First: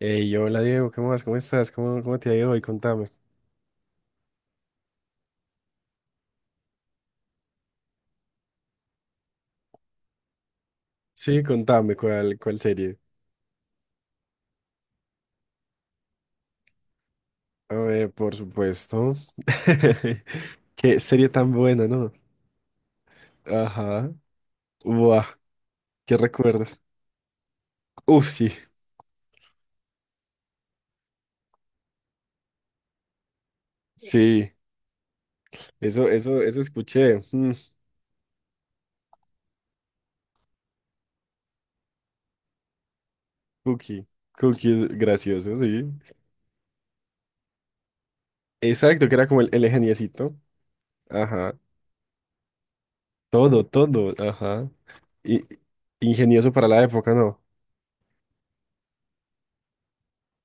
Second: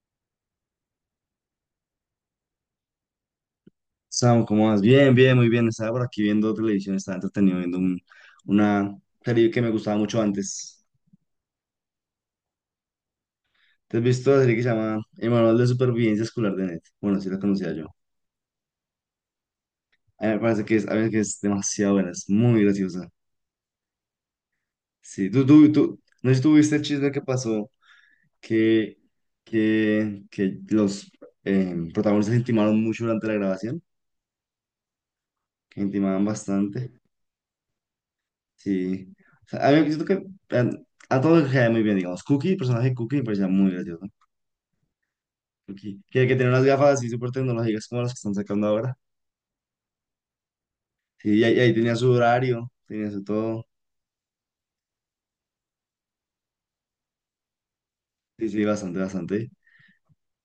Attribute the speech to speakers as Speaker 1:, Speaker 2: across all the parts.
Speaker 1: Hey, hola Diego, ¿qué más? ¿Cómo estás? ¿Cómo te ha ido hoy? Contame.
Speaker 2: Samu, ¿cómo vas? Bien, muy bien. Estaba por aquí viendo televisión, estaba entretenido viendo una serie que me gustaba mucho antes.
Speaker 1: Sí, contame, ¿cuál serie?
Speaker 2: ¿Te has visto la serie que se llama El Manual de Supervivencia Escolar de Net? Bueno, sí la conocía
Speaker 1: A
Speaker 2: yo.
Speaker 1: ver, por supuesto.
Speaker 2: A mí me parece
Speaker 1: Qué
Speaker 2: que
Speaker 1: serie
Speaker 2: es
Speaker 1: tan buena,
Speaker 2: demasiado buena,
Speaker 1: ¿no?
Speaker 2: es muy graciosa.
Speaker 1: Ajá. Buah,
Speaker 2: Sí, tú,
Speaker 1: ¿qué
Speaker 2: no sé si tuviste
Speaker 1: recuerdas?
Speaker 2: el chisme que pasó,
Speaker 1: Uf, sí,
Speaker 2: que, que los protagonistas intimaron mucho durante la grabación,
Speaker 1: sí.
Speaker 2: que
Speaker 1: Eso,
Speaker 2: intimaban
Speaker 1: eso, eso
Speaker 2: bastante.
Speaker 1: escuché.
Speaker 2: Sí, o sea, a mí me siento que... eh, A todos les caía muy bien, digamos. Cookie, el personaje de Cookie me parecía muy
Speaker 1: Cookie.
Speaker 2: gracioso.
Speaker 1: Cookie es gracioso, sí.
Speaker 2: Porque que tenía unas gafas así súper tecnológicas como las que están sacando ahora.
Speaker 1: Exacto, que era como el ingeniecito.
Speaker 2: Sí, y ahí,
Speaker 1: Ajá.
Speaker 2: y ahí tenía su horario, tenía su
Speaker 1: Todo,
Speaker 2: todo.
Speaker 1: todo, ajá. Y, ingenioso para la época, ¿no?
Speaker 2: Sí, sí, bastante, bastante.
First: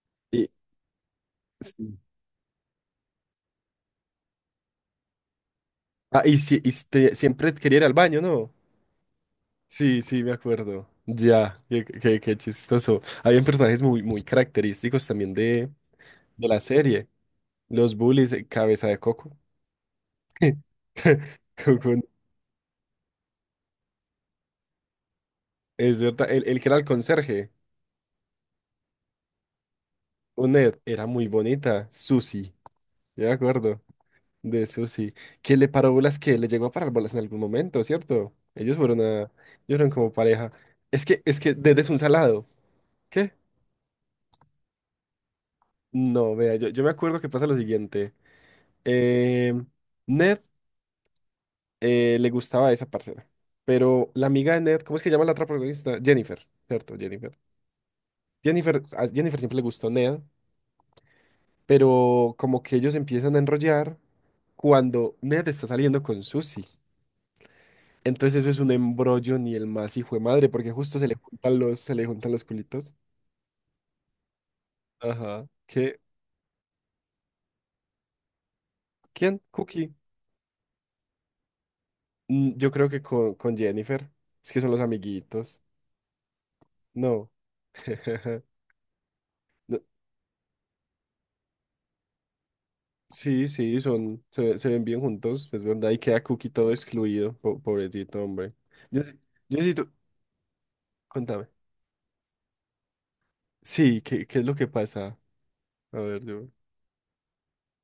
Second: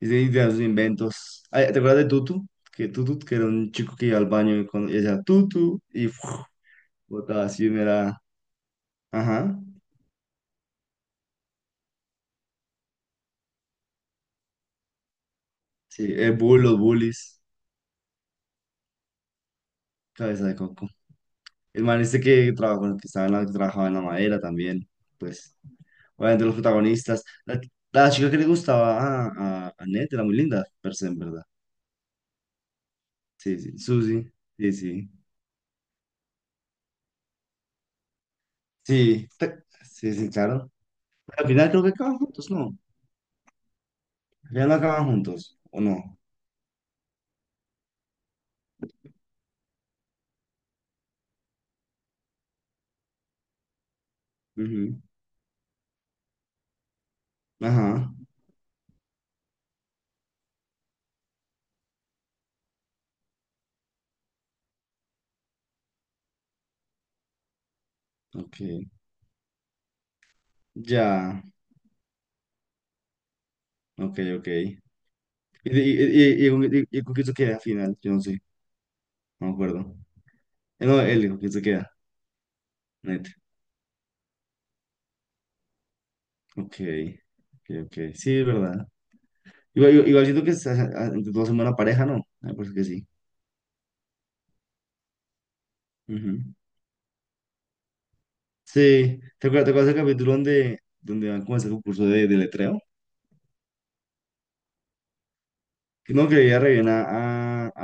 Speaker 2: Y sí,
Speaker 1: Y,
Speaker 2: tenía sus inventos. Ay, ¿te
Speaker 1: sí.
Speaker 2: acuerdas de Tutu? Que Tutu, que era un chico que iba al baño y, cuando decía Tutu y
Speaker 1: Ah, y,
Speaker 2: ¡fuf!
Speaker 1: si,
Speaker 2: Botaba
Speaker 1: siempre
Speaker 2: así,
Speaker 1: quería ir al baño,
Speaker 2: era.
Speaker 1: ¿no?
Speaker 2: Ajá.
Speaker 1: Sí, sí, me acuerdo. Ya, qué chistoso. Habían personajes muy característicos también
Speaker 2: Sí, el
Speaker 1: de la
Speaker 2: bull, los
Speaker 1: serie.
Speaker 2: bullies,
Speaker 1: Los bullies, cabeza de coco.
Speaker 2: cabeza de coco. El
Speaker 1: Coco,
Speaker 2: man este que trabajaba, bueno, que estaba en la, que trabajaba en la madera también. Pues,
Speaker 1: es verdad,
Speaker 2: obviamente los
Speaker 1: el que era el
Speaker 2: protagonistas.
Speaker 1: conserje,
Speaker 2: La chica que le gustaba a Ned era muy
Speaker 1: un
Speaker 2: linda,
Speaker 1: Ned,
Speaker 2: per
Speaker 1: era
Speaker 2: se, en
Speaker 1: muy
Speaker 2: verdad.
Speaker 1: bonita. Susie, yo me
Speaker 2: Sí, sí,
Speaker 1: acuerdo
Speaker 2: Susi,
Speaker 1: de
Speaker 2: sí, sí,
Speaker 1: Susie. Que le paró bolas, que le llegó a parar bolas en algún momento, ¿cierto? Ellos fueron a,
Speaker 2: sí,
Speaker 1: ellos
Speaker 2: te-
Speaker 1: fueron como
Speaker 2: sí, sí,
Speaker 1: pareja.
Speaker 2: claro.
Speaker 1: Es
Speaker 2: Al
Speaker 1: que
Speaker 2: final
Speaker 1: Ned
Speaker 2: creo que
Speaker 1: es un
Speaker 2: acaban
Speaker 1: salado.
Speaker 2: juntos, ¿no?
Speaker 1: ¿Qué?
Speaker 2: Al final no acaban juntos, ¿o no?
Speaker 1: No, vea, yo me acuerdo que pasa lo siguiente. Eh, Ned. Le gustaba a esa parcera. Pero la amiga de Ned, ¿cómo
Speaker 2: Ujú.
Speaker 1: es que se llama la otra protagonista? Jennifer, ¿cierto? Jennifer.
Speaker 2: Ajá,
Speaker 1: Jennifer, a Jennifer siempre le gustó Ned, pero como que ellos empiezan a enrollar cuando Ned está saliendo con Susie. Entonces eso es
Speaker 2: ok,
Speaker 1: un embrollo ni el más hijo de madre, porque justo se le
Speaker 2: ya,
Speaker 1: juntan los, se le juntan los culitos.
Speaker 2: ok, ok. ¿Y,
Speaker 1: Ajá. ¿Qué?
Speaker 2: con y con quién se queda al final? Yo no sé,
Speaker 1: ¿Quién?
Speaker 2: no me
Speaker 1: Cookie.
Speaker 2: acuerdo. No, él, ¿con quién se queda?
Speaker 1: Yo creo que
Speaker 2: Net,
Speaker 1: con Jennifer. Es que son los amiguitos.
Speaker 2: ok,
Speaker 1: No.
Speaker 2: ok, ok, sí, es verdad. Igual, igual, igual siento que se hace- a- entre todos son buena pareja, ¿no? Me parece que sí.
Speaker 1: Sí, sí, son, se ven bien juntos, es verdad, y queda
Speaker 2: Ujú.
Speaker 1: Cookie todo excluido, pobrecito, hombre. Yo,
Speaker 2: Sí, ¿te
Speaker 1: yo
Speaker 2: acuerdas, te
Speaker 1: sí, tú-
Speaker 2: acuerdas del capítulo donde, donde van
Speaker 1: contame.
Speaker 2: como a ese concurso de letreo?
Speaker 1: Sí, ¿qué es lo que pasa? A ver,
Speaker 2: No, que
Speaker 1: yo.
Speaker 2: veía re bien a,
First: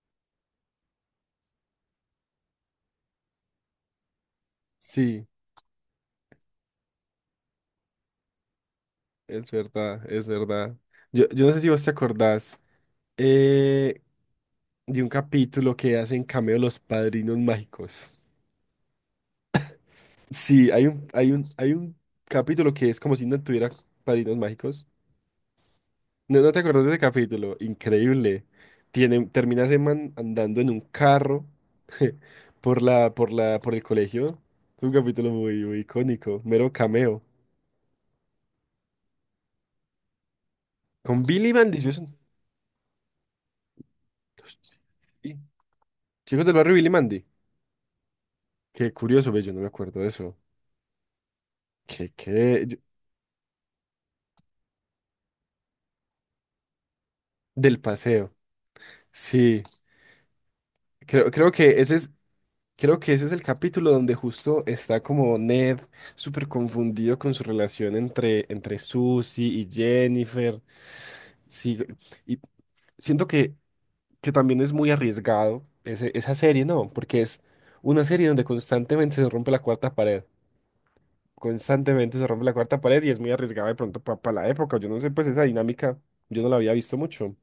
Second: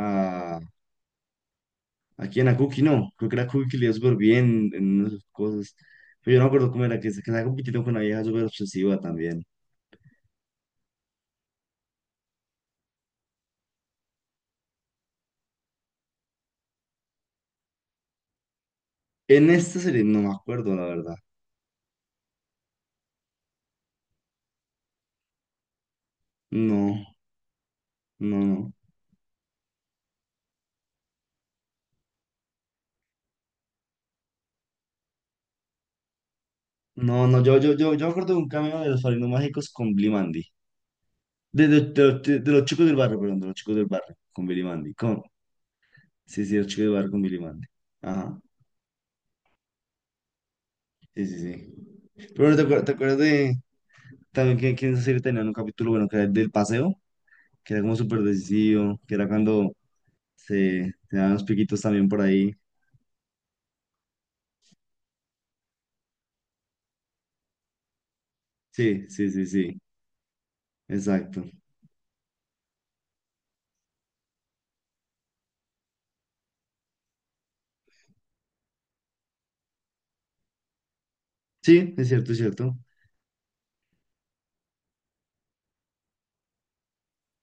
Speaker 2: a, a quién, a Cookie, no. Creo que era Cookie que le iba súper bien en esas
Speaker 1: Sí,
Speaker 2: cosas. Pero yo no me acuerdo cómo era, que se que estaba compitiendo con una vieja súper obsesiva también.
Speaker 1: es verdad, es verdad. Yo no sé si vos te acordás eh, de un capítulo que hacen cameo los padrinos mágicos.
Speaker 2: En esta serie no me
Speaker 1: Sí,
Speaker 2: acuerdo, la verdad.
Speaker 1: hay un capítulo que es como si no tuviera padrinos mágicos. No, no te acuerdas de ese
Speaker 2: No,
Speaker 1: capítulo,
Speaker 2: no,
Speaker 1: increíble.
Speaker 2: no.
Speaker 1: Tiene, termina ese man andando en un carro por por el colegio. Un capítulo muy icónico, mero cameo.
Speaker 2: No, no, yo me acuerdo de un cameo de los Padrinos Mágicos con Billy Mandy.
Speaker 1: Con Billy
Speaker 2: De,
Speaker 1: Mandy,
Speaker 2: de, de, los de los chicos del barrio, perdón, de los chicos del barrio, con Billy Mandy. Con,
Speaker 1: Sí.
Speaker 2: sí,
Speaker 1: Chicos del
Speaker 2: sí, los
Speaker 1: barrio
Speaker 2: chicos
Speaker 1: Billy
Speaker 2: del barrio con
Speaker 1: Mandy.
Speaker 2: Billy Mandy. Ajá,
Speaker 1: Qué curioso, ve, yo no me acuerdo de eso.
Speaker 2: sí, sí, sí.
Speaker 1: Que,
Speaker 2: Pero bueno, ¿te
Speaker 1: que, yo-
Speaker 2: acuer- te acuerdas, de también que en esa serie tenían un capítulo, bueno, que era el del paseo? Que
Speaker 1: del
Speaker 2: era como súper
Speaker 1: paseo.
Speaker 2: decisivo, que era
Speaker 1: Sí,
Speaker 2: cuando se
Speaker 1: creo,
Speaker 2: daban los
Speaker 1: creo que
Speaker 2: piquitos
Speaker 1: ese
Speaker 2: también
Speaker 1: es,
Speaker 2: por ahí.
Speaker 1: creo que ese es el capítulo donde justo está como Ned súper confundido con su relación entre
Speaker 2: Sí, sí, sí,
Speaker 1: Susie y
Speaker 2: sí,
Speaker 1: Jennifer.
Speaker 2: exacto.
Speaker 1: Sí, y siento que también es muy arriesgado esa serie, ¿no? Porque es una serie donde constantemente se rompe la cuarta pared,
Speaker 2: Sí, es
Speaker 1: constantemente se
Speaker 2: cierto, es
Speaker 1: rompe la
Speaker 2: cierto.
Speaker 1: cuarta pared y es muy arriesgada de pronto para la época. Yo no sé, pues esa dinámica yo no la había visto mucho.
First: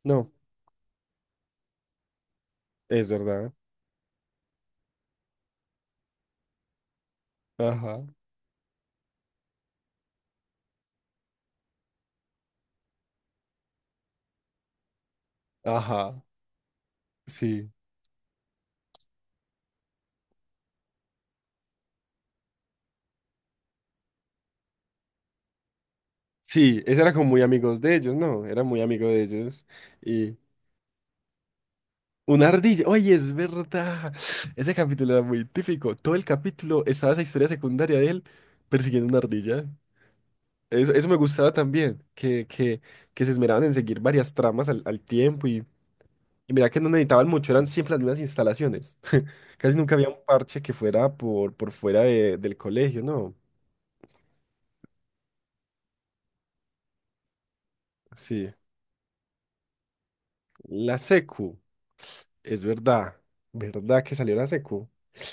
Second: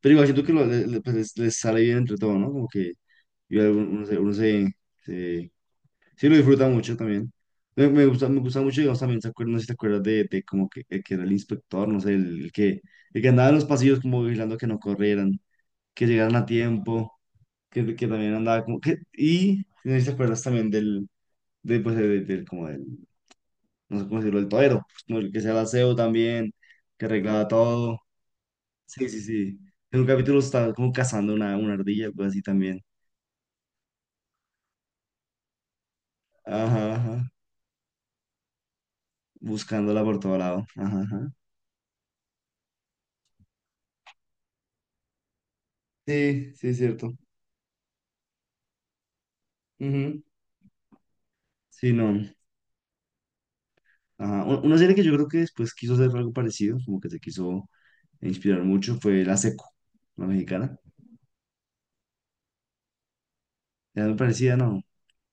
Speaker 2: Pero igual
Speaker 1: No,
Speaker 2: siento que pues, les sale bien entre todo, ¿no? Como que
Speaker 1: es verdad.
Speaker 2: igual uno se- sí lo disfruta mucho también. Me,
Speaker 1: Ajá,
Speaker 2: me gusta, me gusta mucho, digamos, también, ¿te acuer- no sé si te acuerdas de como que, el que era el inspector, no sé, el que, el que andaba en los pasillos como vigilando que no corrieran, que
Speaker 1: ajá,
Speaker 2: llegaran a tiempo,
Speaker 1: sí.
Speaker 2: que también andaba como que... Y no sé si te acuerdas también del, de, pues, como del, no sé cómo decirlo, el torero, pues, como el que se el aseo también,
Speaker 1: Sí, ese
Speaker 2: que
Speaker 1: era como muy
Speaker 2: arreglaba
Speaker 1: amigos de
Speaker 2: todo.
Speaker 1: ellos, ¿no? Era muy amigo
Speaker 2: Sí, sí,
Speaker 1: de
Speaker 2: sí.
Speaker 1: ellos
Speaker 2: En un capítulo estaba como cazando una ardilla, algo así
Speaker 1: Una
Speaker 2: también.
Speaker 1: ardilla. Oye, es verdad. Ese capítulo era muy típico. Todo el capítulo
Speaker 2: Ajá,
Speaker 1: estaba esa
Speaker 2: ajá.
Speaker 1: historia secundaria de él persiguiendo una ardilla.
Speaker 2: Buscándola por todo lado.
Speaker 1: Eso,
Speaker 2: Ajá,
Speaker 1: eso me
Speaker 2: ajá.
Speaker 1: gustaba también, que se esmeraban en seguir varias tramas al tiempo
Speaker 2: Sí,
Speaker 1: y
Speaker 2: sí,
Speaker 1: mira
Speaker 2: es
Speaker 1: que no
Speaker 2: cierto.
Speaker 1: necesitaban mucho, eran siempre las mismas instalaciones. Casi nunca había un
Speaker 2: Ujú.
Speaker 1: parche que fuera por
Speaker 2: Sí,
Speaker 1: fuera
Speaker 2: no.
Speaker 1: del colegio, ¿no?
Speaker 2: Ajá. U- Una serie que yo creo que después quiso hacer algo parecido, como que se quiso
Speaker 1: Sí.
Speaker 2: inspirar mucho, fue La Seco, la mexicana.
Speaker 1: La secu, es verdad, verdad
Speaker 2: Era
Speaker 1: que
Speaker 2: muy
Speaker 1: salió la
Speaker 2: parecida, ¿no?
Speaker 1: secu.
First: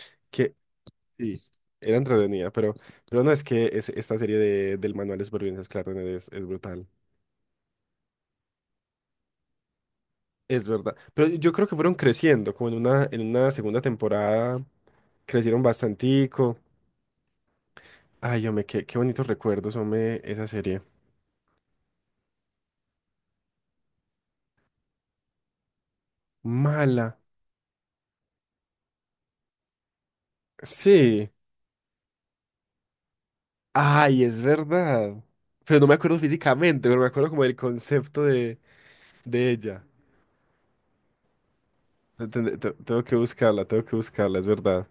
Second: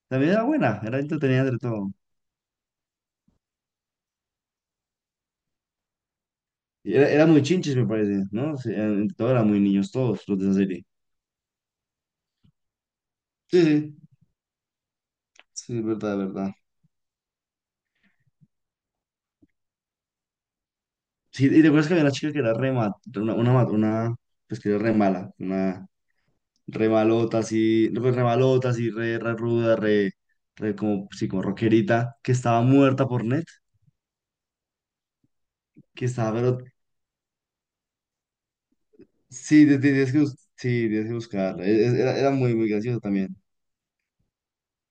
Speaker 2: También era
Speaker 1: Que
Speaker 2: buena, era entretenida
Speaker 1: Sí,
Speaker 2: entre todo.
Speaker 1: era entretenida, pero no es que esta serie de, del manual de supervivencia escolar es brutal.
Speaker 2: Era muy chinches, me parece, ¿no? Sí, eran- entre todos eran muy niños, todos los de esa
Speaker 1: Es
Speaker 2: serie.
Speaker 1: verdad. Pero yo creo que fueron creciendo, como en una
Speaker 2: Sí,
Speaker 1: segunda
Speaker 2: sí,
Speaker 1: temporada crecieron
Speaker 2: sí, es verdad, es verdad.
Speaker 1: bastantico. Ay, hombre, qué bonitos recuerdos, hombre, esa serie.
Speaker 2: Sí, y recuerdas que había una chica que era re ma- una, ma- una, pues que era re mala, una re
Speaker 1: Mala.
Speaker 2: malota, así, no, pues re malota, así, re, re ruda, re, re como, sí,
Speaker 1: Sí.
Speaker 2: como rockerita, que estaba muerta por net,
Speaker 1: Ay, es verdad. Pero no me
Speaker 2: que
Speaker 1: acuerdo
Speaker 2: estaba, pero
Speaker 1: físicamente, pero me acuerdo como del concepto de
Speaker 2: sí,
Speaker 1: ella.
Speaker 2: tienes que, sí, tienes que buscarla. Era, era muy, muy gracioso también.
Speaker 1: Tengo que buscarla, es verdad.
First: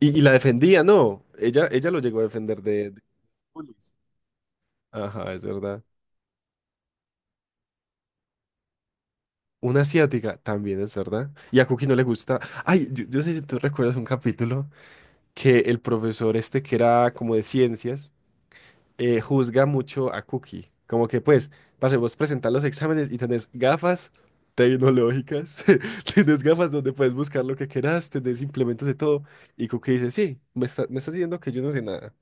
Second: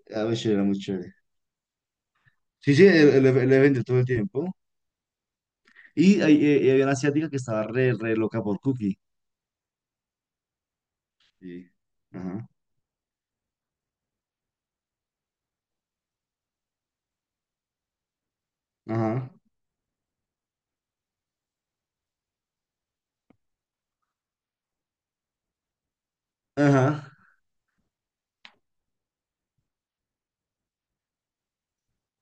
Speaker 1: Y
Speaker 2: A
Speaker 1: la
Speaker 2: veces era muy
Speaker 1: defendía,
Speaker 2: chévere.
Speaker 1: ¿no? Ella lo llegó a defender
Speaker 2: Sí, sí,
Speaker 1: de
Speaker 2: el evento
Speaker 1: bullies.
Speaker 2: todo el tiempo.
Speaker 1: Ajá, es verdad.
Speaker 2: Y, había una asiática que estaba re, re loca por Cookie.
Speaker 1: Una asiática también es verdad. Y a
Speaker 2: Sí.
Speaker 1: Cookie no le gusta.
Speaker 2: Ajá,
Speaker 1: Ay, yo sé si tú recuerdas un capítulo que el profesor este que era como de ciencias
Speaker 2: ajá,
Speaker 1: juzga mucho a Cookie. Como que pues, parce, vos presentar los exámenes y tenés gafas tecnológicas, tenés gafas donde
Speaker 2: ajá.
Speaker 1: puedes buscar lo que quieras, tenés implementos de todo. Y Cookie dice, sí, me estás diciendo que yo no sé nada.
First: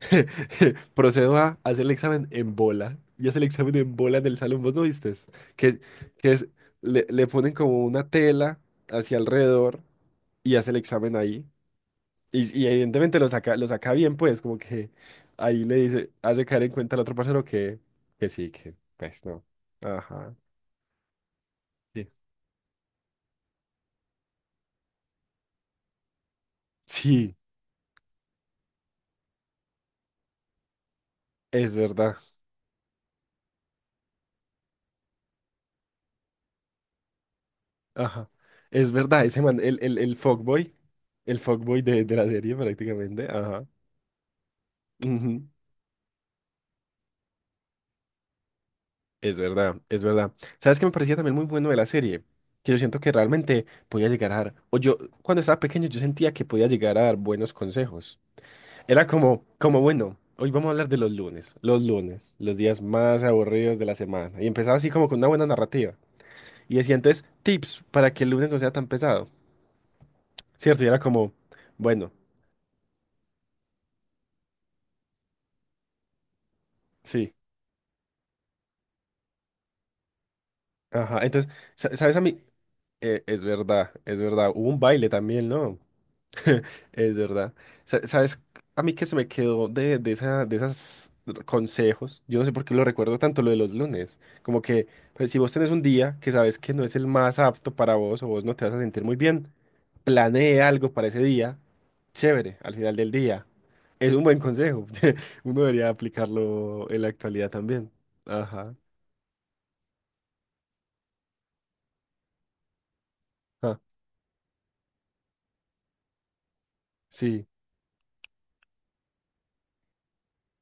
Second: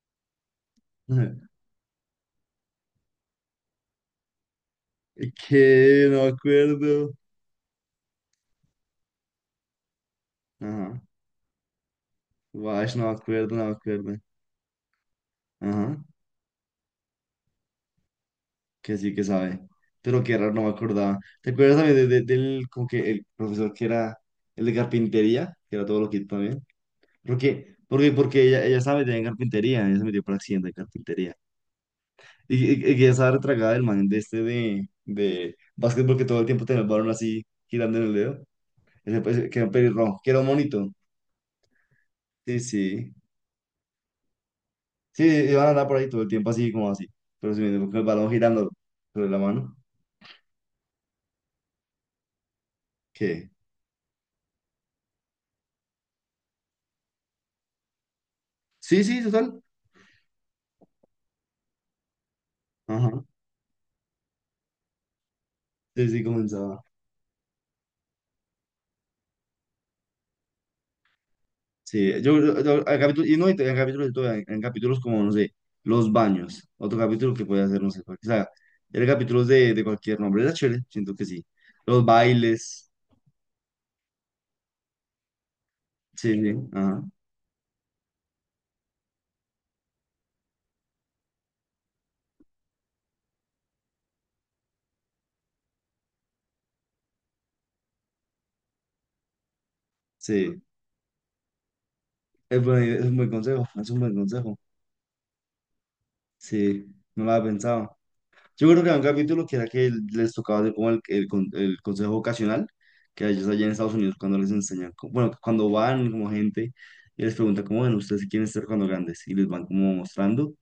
Speaker 1: Procedo
Speaker 2: Ajá.
Speaker 1: a hacer el examen en bola. Y hace el examen en bola en el salón, ¿vos no vistes? Que,
Speaker 2: Que no me
Speaker 1: que es, le,
Speaker 2: acuerdo.
Speaker 1: le ponen como una tela hacia alrededor y hace el
Speaker 2: Ajá.
Speaker 1: examen ahí. Y
Speaker 2: Wash, no me
Speaker 1: evidentemente
Speaker 2: acuerdo, no
Speaker 1: lo
Speaker 2: me
Speaker 1: saca
Speaker 2: acuerdo.
Speaker 1: bien, pues, como que ahí le
Speaker 2: Ajá.
Speaker 1: dice, hace caer en cuenta al otro parcero que sí, que
Speaker 2: Que sí
Speaker 1: pues
Speaker 2: que
Speaker 1: no.
Speaker 2: sabe. Pero
Speaker 1: Ajá.
Speaker 2: qué raro, no me acordaba. ¿Te acuerdas también de-
Speaker 1: Sí,
Speaker 2: de- del, como que el profesor que era el de carpintería? Que era todo loquito también.
Speaker 1: Sí,
Speaker 2: Porque ella, ella sabe de carpintería. Ella se metió por accidente de carpintería.
Speaker 1: es verdad.
Speaker 2: Y que esa retragada del man de este de básquetbol que todo el tiempo tenía el balón así girando en el
Speaker 1: Ajá.
Speaker 2: dedo.
Speaker 1: Es
Speaker 2: Ese,
Speaker 1: verdad,
Speaker 2: pues,
Speaker 1: ese
Speaker 2: que
Speaker 1: man,
Speaker 2: era un pelirrojo, que era un monito.
Speaker 1: el fuckboy de la serie
Speaker 2: Sí, sí.
Speaker 1: prácticamente. Ajá.
Speaker 2: Sí,
Speaker 1: Ujú.
Speaker 2: iban a andar por ahí todo el tiempo así como así. Pero sí, con el balón girando sobre
Speaker 1: Es
Speaker 2: la
Speaker 1: verdad,
Speaker 2: mano.
Speaker 1: es verdad. ¿Sabes qué me parecía también muy bueno de la serie? Que yo siento que
Speaker 2: ¿Qué?
Speaker 1: realmente podía llegar a dar, o yo cuando estaba pequeño yo sentía que podía llegar a dar buenos consejos.
Speaker 2: Sí,
Speaker 1: Era
Speaker 2: sí,
Speaker 1: como,
Speaker 2: total.
Speaker 1: como bueno, hoy vamos a hablar de los lunes, los lunes, los días
Speaker 2: Ajá.
Speaker 1: más aburridos de la semana. Y empezaba así como con una buena narrativa.
Speaker 2: Sí, sí,
Speaker 1: Y
Speaker 2: comenzaba.
Speaker 1: decía entonces tips para que el lunes no sea tan pesado, ¿cierto? Y era como, bueno,
Speaker 2: Sí, yo hay capítulos, y no, y en capítulos, y todo, en capítulos como, no sé, los baños. Otro capítulo
Speaker 1: sí,
Speaker 2: que puede hacer, no sé, cual- o sea, era capítulos de cualquier nombre. Era chévere, siento
Speaker 1: ajá.
Speaker 2: que sí.
Speaker 1: Entonces,
Speaker 2: Los
Speaker 1: ¿sabes a mí?
Speaker 2: bailes.
Speaker 1: Es verdad, es verdad. Hubo un baile también, ¿no?
Speaker 2: Sí, sí, ajá.
Speaker 1: Es verdad. ¿Sabes? A mí que se me quedó de esa, de esas consejos. Yo no sé por qué lo recuerdo tanto lo de los lunes. Como que pues, si vos tenés un día que sabes que no es el más apto para vos o vos no te vas a sentir muy bien, planee
Speaker 2: Sí,
Speaker 1: algo para ese día. Chévere,
Speaker 2: es,
Speaker 1: al final
Speaker 2: es
Speaker 1: del
Speaker 2: un buen
Speaker 1: día.
Speaker 2: consejo, es un
Speaker 1: Es
Speaker 2: buen
Speaker 1: un buen
Speaker 2: consejo.
Speaker 1: consejo. Uno debería
Speaker 2: Sí,
Speaker 1: aplicarlo en la
Speaker 2: no lo había
Speaker 1: actualidad también.
Speaker 2: pensado. Yo
Speaker 1: Ajá.
Speaker 2: creo que había un capítulo que era que les tocaba hacer como el consejo vocacional, que a ellos allá en
Speaker 1: Ah,
Speaker 2: Estados Unidos cuando les enseñan, co- bueno, cuando van como gente y les
Speaker 1: sí.
Speaker 2: preguntan como, bueno, ¿ustedes qué quieren ser cuando grandes? Y les van como mostrando.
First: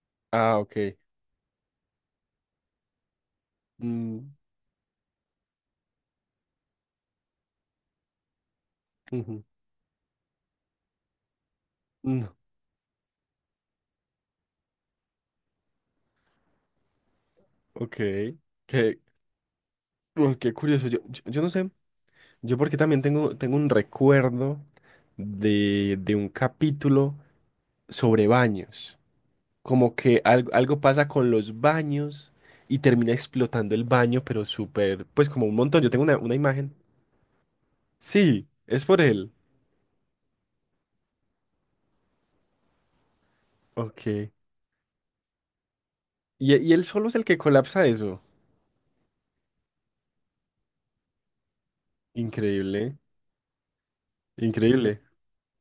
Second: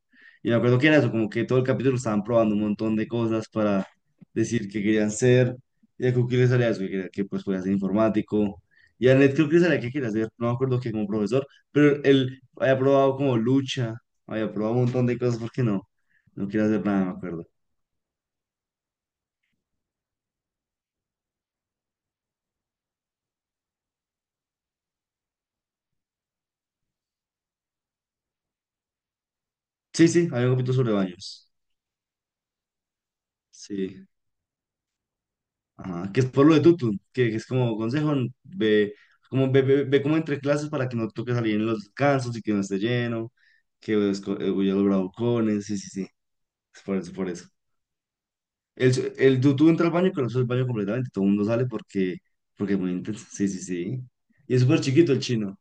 Speaker 2: Y me
Speaker 1: Ah,
Speaker 2: acuerdo que
Speaker 1: ok.
Speaker 2: era eso, como que todo el capítulo estaban probando un montón de cosas para
Speaker 1: Mm,
Speaker 2: decir qué querían ser. Y a Cookie le salía eso, que, quería- que pues podía ser informático. Y a Ned
Speaker 1: ujú.
Speaker 2: creo que le salía que quería ser, no me acuerdo que como profesor, pero
Speaker 1: Mm,
Speaker 2: él había probado como lucha, había probado un montón de cosas, ¿por qué no? No quiere hacer nada, me acuerdo.
Speaker 1: ok. Qué, qué curioso. Yo no sé. Yo porque también tengo, tengo un recuerdo de un capítulo sobre baños. Como
Speaker 2: Sí,
Speaker 1: que
Speaker 2: sí, hay un capítulo
Speaker 1: algo
Speaker 2: sobre
Speaker 1: pasa con
Speaker 2: baños.
Speaker 1: los baños y termina explotando el
Speaker 2: Sí.
Speaker 1: baño, pero súper, pues como un montón. Yo tengo
Speaker 2: Ajá. Que es
Speaker 1: una
Speaker 2: por lo de
Speaker 1: imagen.
Speaker 2: Tutu, que es como consejo,
Speaker 1: Sí, es
Speaker 2: ve
Speaker 1: por él.
Speaker 2: como, ve como entre clases para que no toque salir en los descansos y que no esté lleno, que
Speaker 1: Ok.
Speaker 2: esco- huya los bravucones, sí, sí, sí.
Speaker 1: Y
Speaker 2: Es
Speaker 1: él
Speaker 2: por
Speaker 1: solo
Speaker 2: eso,
Speaker 1: es el
Speaker 2: por
Speaker 1: que
Speaker 2: eso.
Speaker 1: colapsa eso.
Speaker 2: El, el Tutu entra al baño y conoce el baño completamente, todo el mundo sale porque, porque es
Speaker 1: Increíble,
Speaker 2: muy intenso. Sí, sí, sí. Y es súper
Speaker 1: increíble.
Speaker 2: chiquito el chino.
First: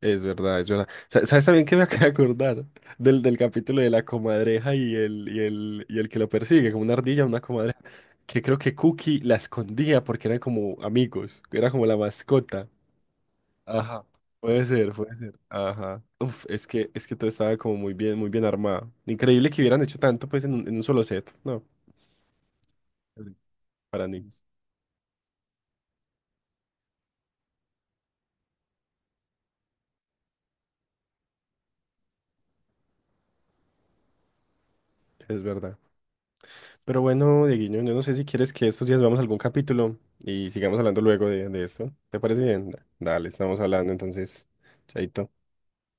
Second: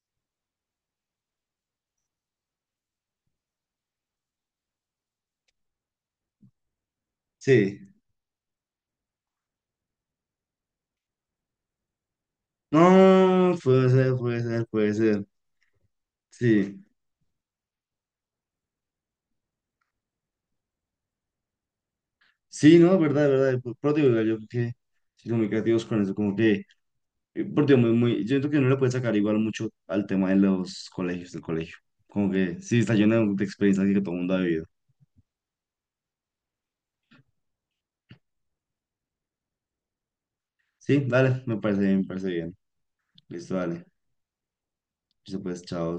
Speaker 1: Es verdad, es verdad. ¿Sabes también que me acabo de acordar del, del capítulo de la comadreja y el, y el, y el que lo persigue, como una ardilla, una comadreja?
Speaker 2: Sí.
Speaker 1: Que creo que Cookie la escondía porque eran como amigos, era como la mascota.
Speaker 2: No, puede
Speaker 1: Ajá.
Speaker 2: ser, puede
Speaker 1: Puede
Speaker 2: ser,
Speaker 1: ser,
Speaker 2: puede
Speaker 1: puede
Speaker 2: ser.
Speaker 1: ser. Ajá. Uf,
Speaker 2: Sí.
Speaker 1: es que todo estaba como muy bien armado. Increíble que hubieran hecho tanto pues en un solo set, ¿no?
Speaker 2: Sí, no, es
Speaker 1: Sí.
Speaker 2: verdad, es verdad. Pero te
Speaker 1: Para
Speaker 2: digo, yo
Speaker 1: niños.
Speaker 2: creo que... significativos con eso, como que Porque muy, muy, yo siento que no le puede sacar igual mucho al tema de los colegios, del colegio. Como que sí, está lleno de experiencias que todo el mundo ha vivido.
Speaker 1: Es verdad. Pero bueno, Dieguiño, yo no sé si quieres que estos días veamos algún capítulo y sigamos hablando
Speaker 2: Sí,
Speaker 1: luego
Speaker 2: dale, me
Speaker 1: de
Speaker 2: parece
Speaker 1: esto.
Speaker 2: bien, me
Speaker 1: ¿Te
Speaker 2: parece
Speaker 1: parece
Speaker 2: bien.
Speaker 1: bien? Dale,
Speaker 2: Listo,
Speaker 1: estamos
Speaker 2: dale.
Speaker 1: hablando entonces.
Speaker 2: Listo,
Speaker 1: Chaito.
Speaker 2: pues, chao.